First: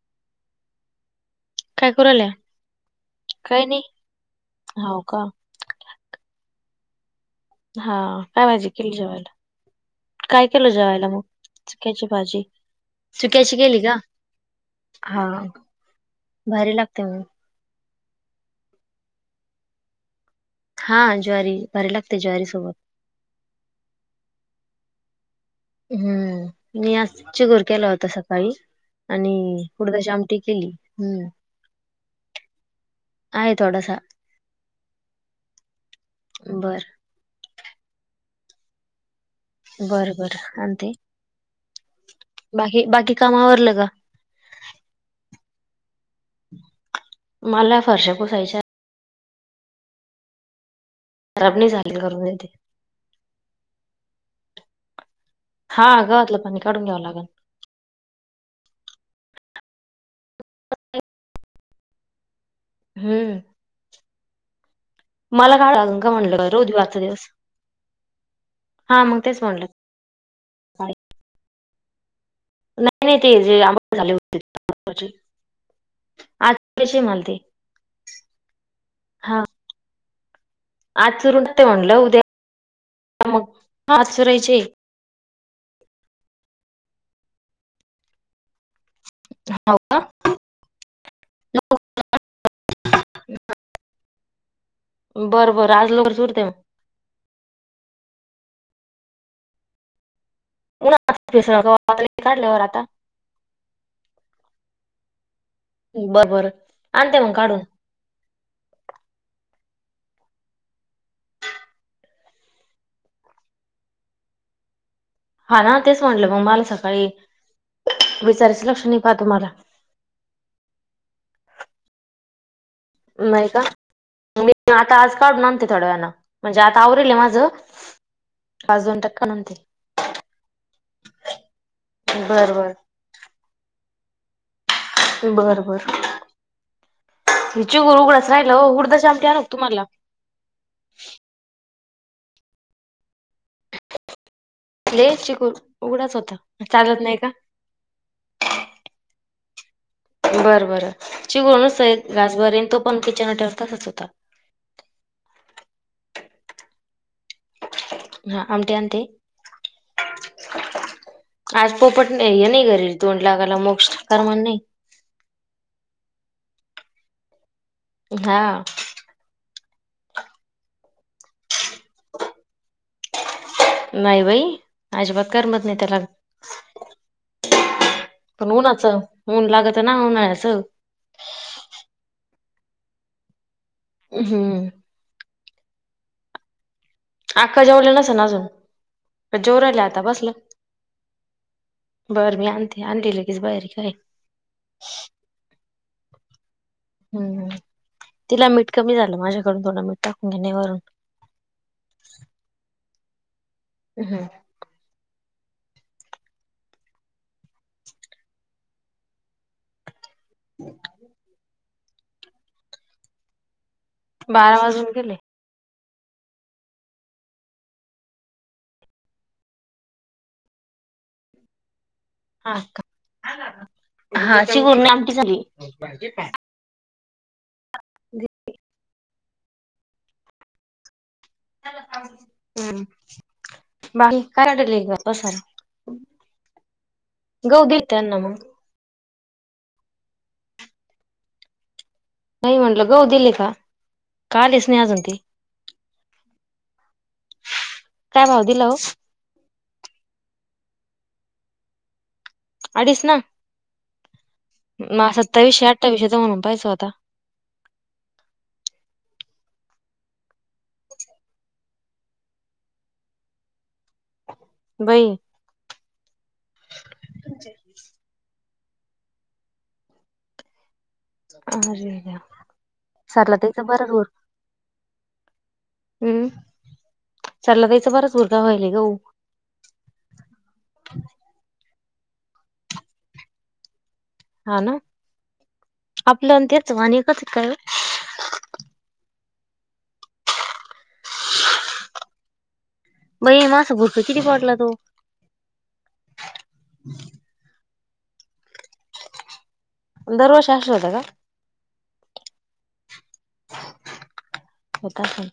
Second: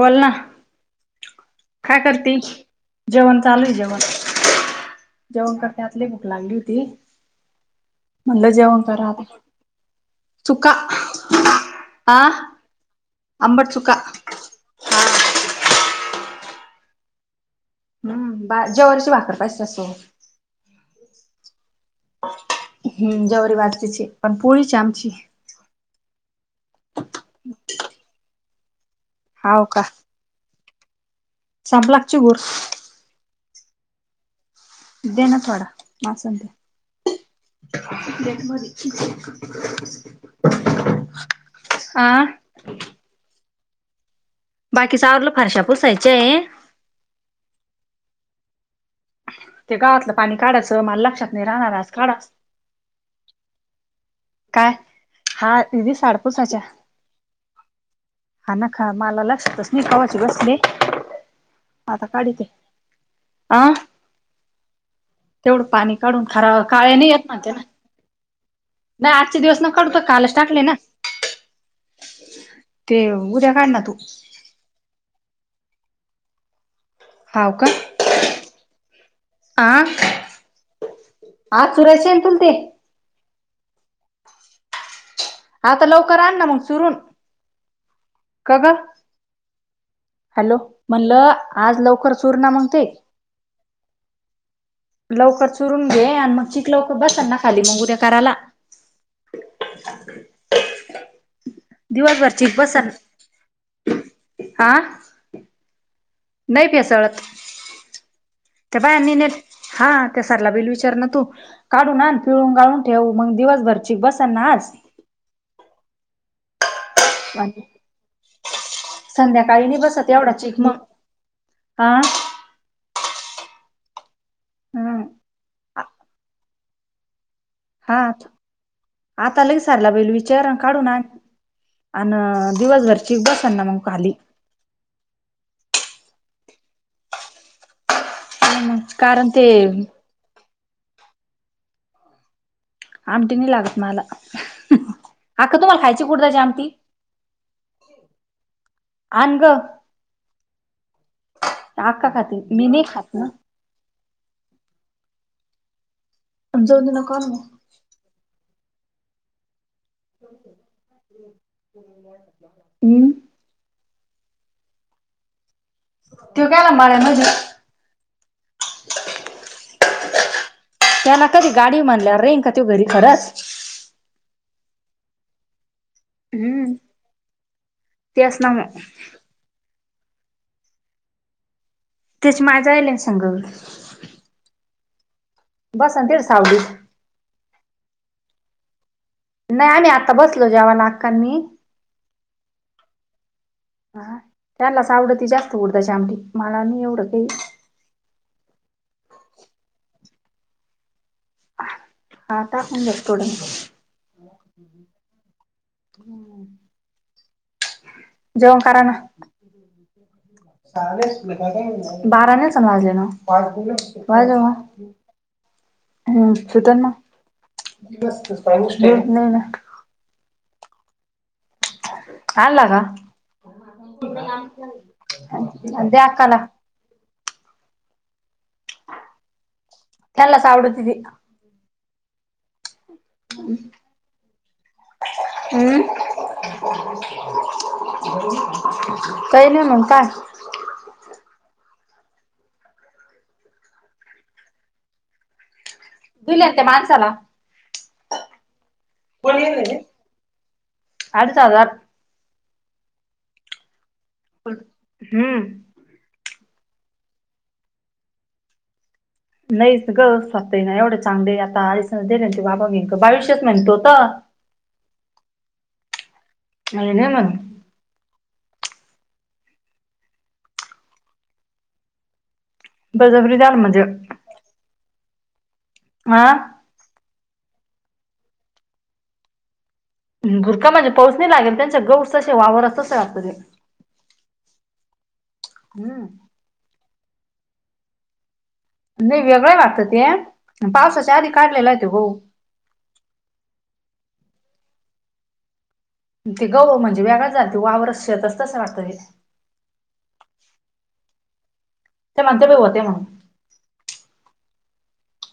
बोल ना. काय करती? जेवण काही चालूय नाही जेवण. हो का जेवण कर [unintelligible] भूक लागली होती. हा काय म्हणलं भाजी जेवण केली करा आता. जेवायला? काय केलं चुका जेवायला म? चुक्याची आ भाजी. चुक्याची आंबट गेली चुका का? हा. भारी लागते मग. हम्म, बा ज्वारीची भाकर पाहिजे त्याच्यासोबत. हा ज्वारी. भारी लागते ज्वारी सोबत. हम्म ज्वारी बाजरीची. पण पोळीचे आमची. हम्म, मी आज चिगोर केला होता सकाळी. आणि हाव का उडदाची आमटी केली. हम्म. संपला का चिगुर? आहे थोडासा. दे ना थडासा. बर [unintelligible] बरं बर आणते. आ बाकी बाकी काम आवरलं का? बाकी आवरलं. फारशा पुसायच्या ये. मला फरश्या पुसायच्याय. ते गवातलं पाणी काढायचं. मला लक्षात नाही खराब राहणार. आज झाले करून काढाव देते काय? हा ते दिसाआड गव्हातलं पाणी पुसायच्या. काढून घ्यावं लागल. हा नकाखा, मला लक्षातच नाही. कवाची बसले. आता काढीते. हम्म. अ, मला तेवढं काढावं पाणी लागल का काढून म्हणलं खरा. रोज काळे आजचा नाही येत दिवस म्हणत्यान. हा नाही मग आजचे तेच दिवस म्हणलं नको काढू. त्यो कालच टाकले ना? नाही नाही ते उद्या जे काढ ना तू [unintelligible] हो का? हा आ. आज आज चुरायचे ना तुला ते? हा मग? आज चुरायचेय. आता लवकर आण ना मग चुरून. काग. हाव. हॅलो. म्हणलं आज लवकर चूरणा मग ते. [inaudible] लवकर बरं बरं चुरून आज घे. लवकर आण चुरते मग चिक लवकर बसल ना खाली. मग उद्या करायला. [inaudible] [unintelligible] आ. बरं बरं. आणते मग काढून. त्या बायांनी नेल. हा त्या सरला बाईला विचार ना तू. काढू आण. पिळून गाळून ठेवू. मग दिवसभर चीक बसन ना आज. हा ना? तेच म्हटलं मग, मला सकाळी विचारायच लक्ष नाही पहा तुम्हाला संध्याकाळी नाही बसत एवढा चिक मग. आ. नाही का? मी आता हम्म आज काढून आणते थोड्या वेळान. म्हणजे आता आवरले माझं. हा. पाच दोन टक्का आता आणते लगेच सरला बईला विचारन काढून आण. अन बरं बरं दिवसभरची चीक बसना मग खाली. बर बर हिची गुरु कुठय राहिल हो मग उडदाची कारण आमटी ते आणु का तुम्हाला? आमटी नाही लागत मला. लईच चिकूल अक्का तुम्हाला खायची उघडाच होता कुडदाची आमटी चालत नाही का? आण ग. बर बर चिगुळ आहे अक्का खाती घासबरे मी अन तो नाही पण खात किचन ना ओट्यावर तसाच होता. मग जाऊ दे ना काम. हा आमटी आणते. आज पोपट हे नाही घरी हम्म तोंड लागायला मोक्ष करमत नाही. तो गेला [unintelligible] मजे. हां त्यांला कधी गाडीये म्हनल्यावर राहील का तो घरी खरच. नाही बाई अजिबात करमत नाही त्याला. हम्म तेच ना पण मग उन्हाच ऊन लागत ना उन्हाळ्याच. त्याची माय जायली ना संग. हम्म बसतील सावलीत. आक्का जेवल्या नसन अजून? का जेवू नाही राहिले आम्ही आता बसलो जेवाला आक्का अन् मी बर मी आणते आणते लगेच बाहेर ये. ह त्यानलाच आवडती जास्त उडदाची आमटी मला नाही एवढी. हम्म तिला मीठ कमी झाल माझ्याकडून थोड टाकून [unintelligible] आता टाकून घेते धोड. हम्म [inaudible] जेवण करा ना. [inaudible] बारा नसण वाजलेल. बारा वाजून गेले. हम्म सु [unintelligible] नेट नाही ना हां आणला का का हा [unintelligible] आमट झाली. द्या अक्काला त्यांनलाच आवडती ती हम्म बाकी करा [unintelligible] बसा हम्म गहू देत्याल न मग. काही नाही मग काय? नाही म्हटल गहु दिले का? का आलेच नाही आजुन ते. दिल्यात त्या माणसाला. काय भाव दिला हो आडीच हजार. अडीच ना मग हम्म सत्तावीसशे अठ्ठावीशेचा म्हणून पाहायचा होता. नाहीच ग स्वतः ना एवढ चांगले आता [unintelligible] ते बाबा मी बावीशेच म्हणत होता. बाई [unintelligible] [inaudible] आरे बळजबरी द्याल देवा म्हणजे हा हम्म. चाला त्यायचा बराच बुरका व्हायलय गहू. भुरखा म्हणजे पाऊस नाही लागेल. त्यांचे गहूच तसे वावरच तसए वाटत ते. हा ना? हम्म आपल न त्याच वाण एकच का काय ओ? नाही वेगळं हाय वाटत ते. पावसाच्या आधी काढलेला आहेे त्यो गहू. बई म आसं भुरकं किती पडला तो. ते गहू म्हणजे वेगळाच झाला. ते वावर ते शेतच तसंय वाटत ते. दर वर्षी आशेच होत्या का? ते म्हणते बाई होते म्हणून [inaudible] होत आसंल.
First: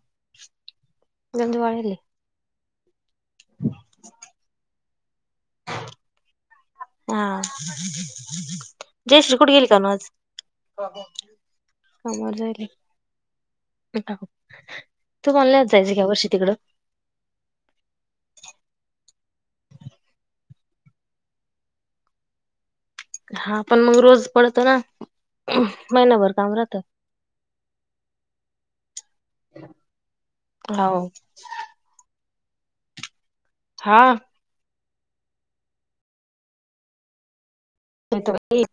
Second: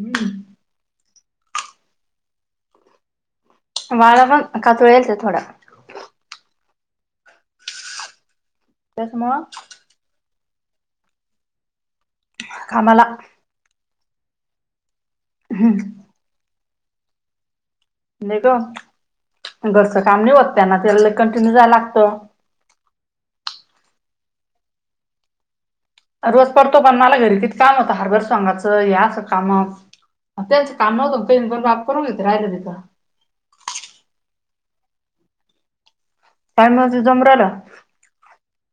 हं. गंज वाळेल ए. माळा पण [unintelligible] ए थोडा. हां. जयश्री त्याच्यामुळं कुठं गेली कनू आज? समोर जायेल ए. कामाला तुम्हाला नव्हतं जायच का या वर्षी तिकड? नाही ग. घरचं काम नाही होत त्यांन. त्याला लई कंटिन्यू जाया लागतं. हां. पण मग रोज पडतो ना? अं. महिना - रोज पडतो. पण मला घरी किती काम होतं. हारबर सोंगाच हे असं काम - हं त्यांचं काम हो नव्हतं का? त्यांनी पण [unintelligible] करून घेत राहिलं तिथं. हा. टाईम [unintelligible] जमू रायला. ते त बाई.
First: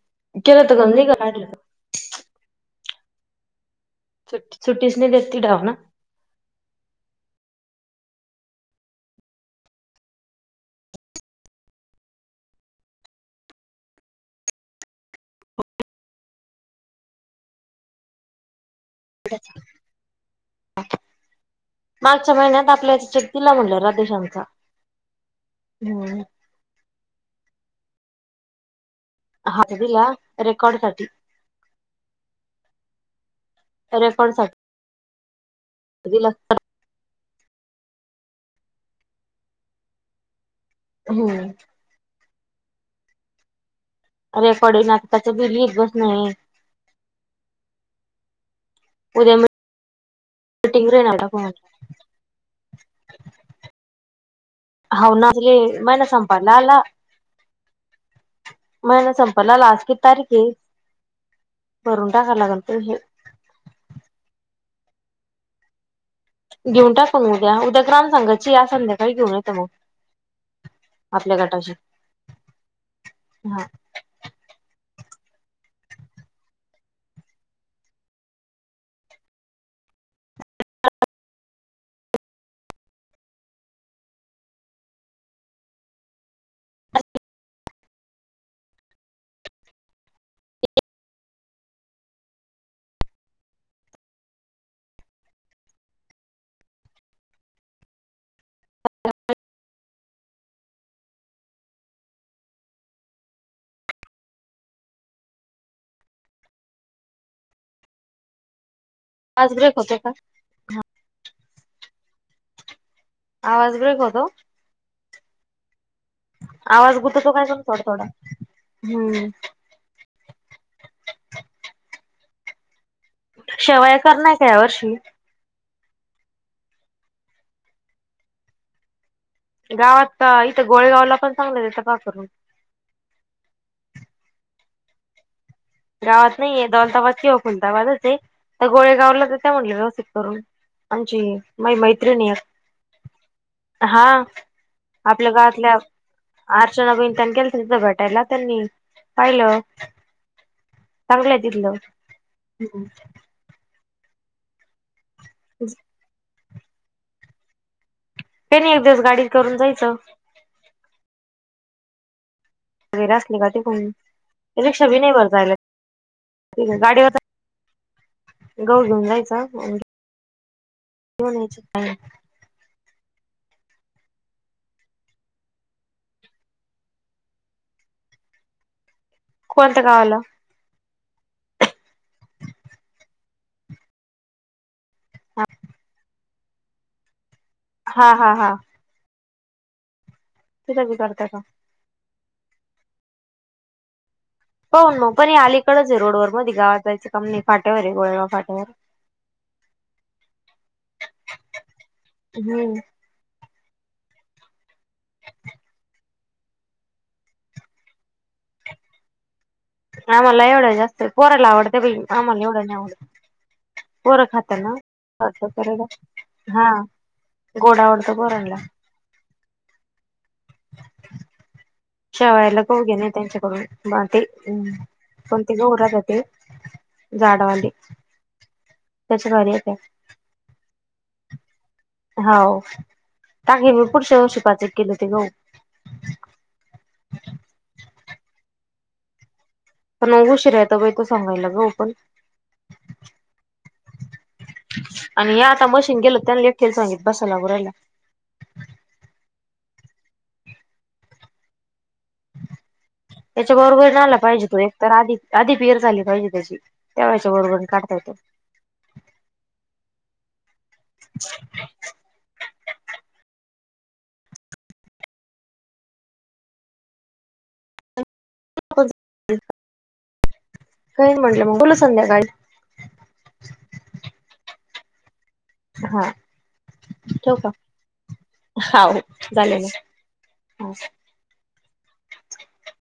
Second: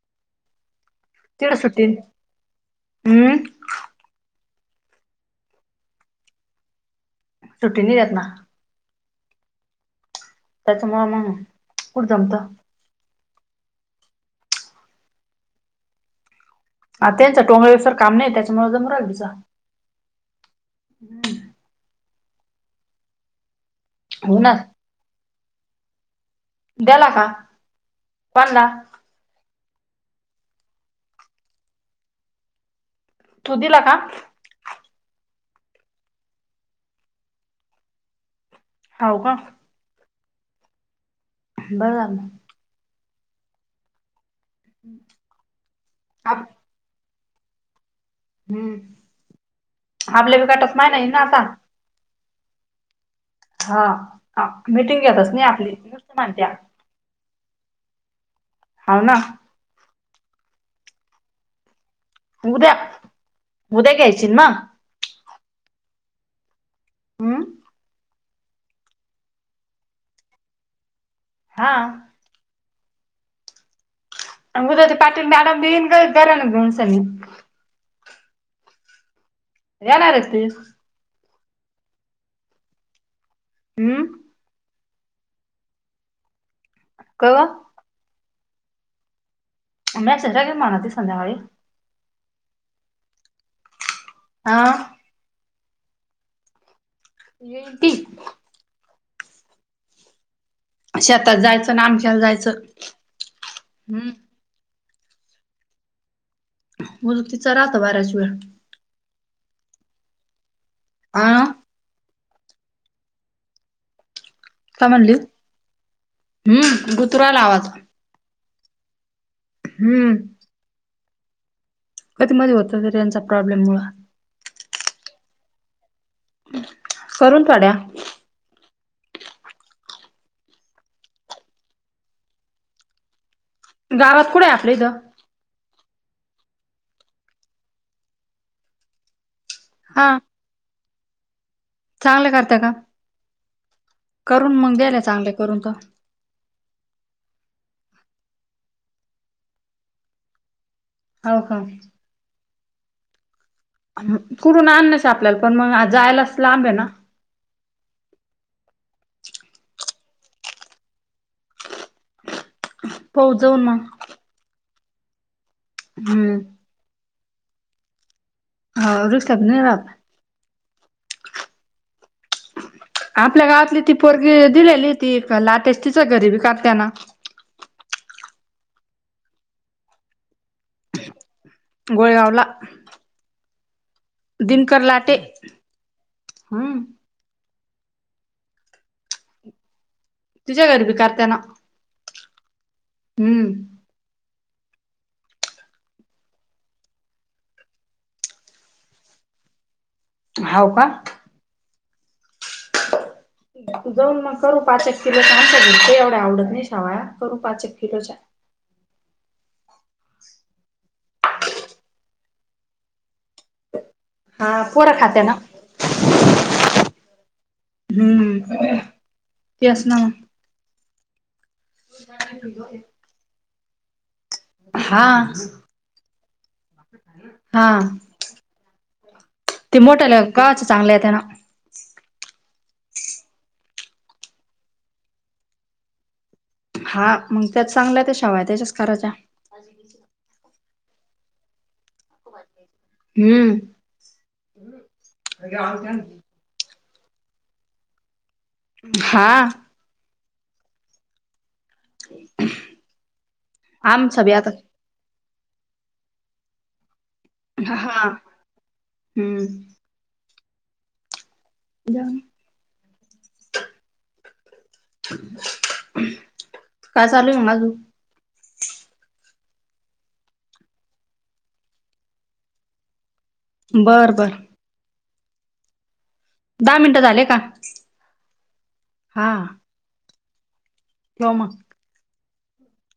केल तर [unintelligible] तिकडं सुट्टी. अम? सुट्टीच नाई देेत तिड हाव ना? सुट्टी नाही देत ना. त्याच्यामुळं मंग कुठ जमत? हा. त्यांच [unintelligible] काम नाही त्याच्यामुळे जमू राह्यल. [inaudible] हम्म. मागच्या महिन्यात [unintelligible] चेक दिला म्हटलं राधेश्याम हो चा. ना द्याला का? कोणला? हा दिला. रेकॉर्ड साठी. तू दिला का रेकॉर्ड साठी. दिला [unintelligible] हाव का? हो. बरं झालं म. रेकॉर्डिंग आत्ताच बिल [unintelligible] आप हम्म. उद्या मि - आपले बी काय - [unintelligible] हा मीटिंग हाव ना घेतच नाही गे. आपली महिना नुसती म्हणत्या संपायला आला. हाव महिना ना संपायला आला. आज किती तारीखे? भरून टाकायला लागल उद्या पहिले. उद्या घ्यायची न म. घेऊन टाकू म हम्म उद्या. उद्या ग्राम संघाची ए. आज संध्याकाळी घेऊन नाही त म. आपल्या हा गटाशी हा. उद्या ते पाटील मॅडम देईन का घराला घेउन [unintelligible] जाणार असतील. हम्म. का हून. अन्या संध्याकाळी म्हणालती संध्याकाळी. हा. येती. शेतात जायचं, ना आमच्यात जायचं हम्म. मूल तिचं राहतं बऱ्याच वेळ. आज ब्रेक होते का. अं अं. आवाज ब्रेक होतो? काय म्हणली हम्म आवाज गुतू गुततो राहिला काय करण आवाज थोडा-थोडा हम्म. हम्म. [unintelligible] [unintelligible] मुळ शेवया करणार नाही काय या वर्षी. करून ठेवल्यात. गावात त, इथं गोळगावला पण चांगलं देतात पहा करून. गावात कुठेय आपल्या इथं? गावात नाहीये दौलताबाज किंवा फुलताबाजच आहे, तर गोळे गावला देते म्हटलं व्यवस्थित हा करून. आमचे हे. मह्या मैत्रिणी चांगले आहेत, करता का हा करून मग द्यायला आपल्या चांगले करून गावातल्या तर अर्चना वहिनी त्यांनी केलं तिथं, भेटायला त्यांनी पाहिलं. चांगलंय हो का तिथलं. कुठून आणण्याच आपल्याला पण, मग जायलाच लांब आहे ना. काही नाही एक दिवस गाडी करून जायचं. वगैरे पाहू असले का ते जाऊन कोण, मग रिक्षा बी नाही बर जायला. हम्म. ठीक आहे. गाडीवर गहु घेऊन हो रिक्षात जायचा. नाही राहत काय [unintelligible] आपल्या गावातली ती पोरगी दिलेली ती लाटेची ति घरीबी करत्यांना कोणत्या गावाला? गोळेगावला. दिनकर लाटे हम. हा, हा, हा. तुझ्या घरी तिथं बी करता काढत्यात ना. का हम्म. होय, पण अलीकडच आहे, रोडवर मधी गावात जायाच, काम नाही, आहे गोळेगाव फाट्यावर. [unintelligible] हाव का. हम्म. जाऊन मग करू पाच एक किलो, छान ते एवढ्या आवडत नाही शेवया करू पाच एक किलोच्या. आम्हाला नाहीं एवढं जास्त, पोराला आवडतं बाई, आम्हाला एवढं नाही आवडत. पोरं खात्या हा ना पोरं खात्या ना पास्ता करायला हा गोड आवडत हम्म पोरांला तेच ना म शेवयाला करू घेणा त्याच्याकडून बाटे हम्म, हा कोणते [unintelligible] जाडवाले हा त्याच्या दारीं येत्या. पाहाच चांगलं येत्या ना. हाव. टाकीन मी पुढच्या वर्षी पाच एक किलो ते गहू. हा मंग त्यात चांगल्या त्या शेवायां त्याच्याच कराच्या. त मंग उशिरा येतो बायको सांगायला गहूं पण हम्म. आणि हे आता मशीन गेलत त्यांले के सांगित बसला आवराला हा त्याच्याबरोबर नायं आला आमचा बी पाहिजे आता तो एकतर आधी आधी पिअर झाली पाहिजे त्याची. त्या वेळच्या बरोबर ह काढता हा, येतो हम्म [inaudible] जा काय चालू ये, म अजून [inaudible] चालेल म्हटलं म, बोलू संध्याकाळी बरं बरं हा दहा मिनटं झाले ठेवू का? हाव झाले ना ठेवा म [inaudible]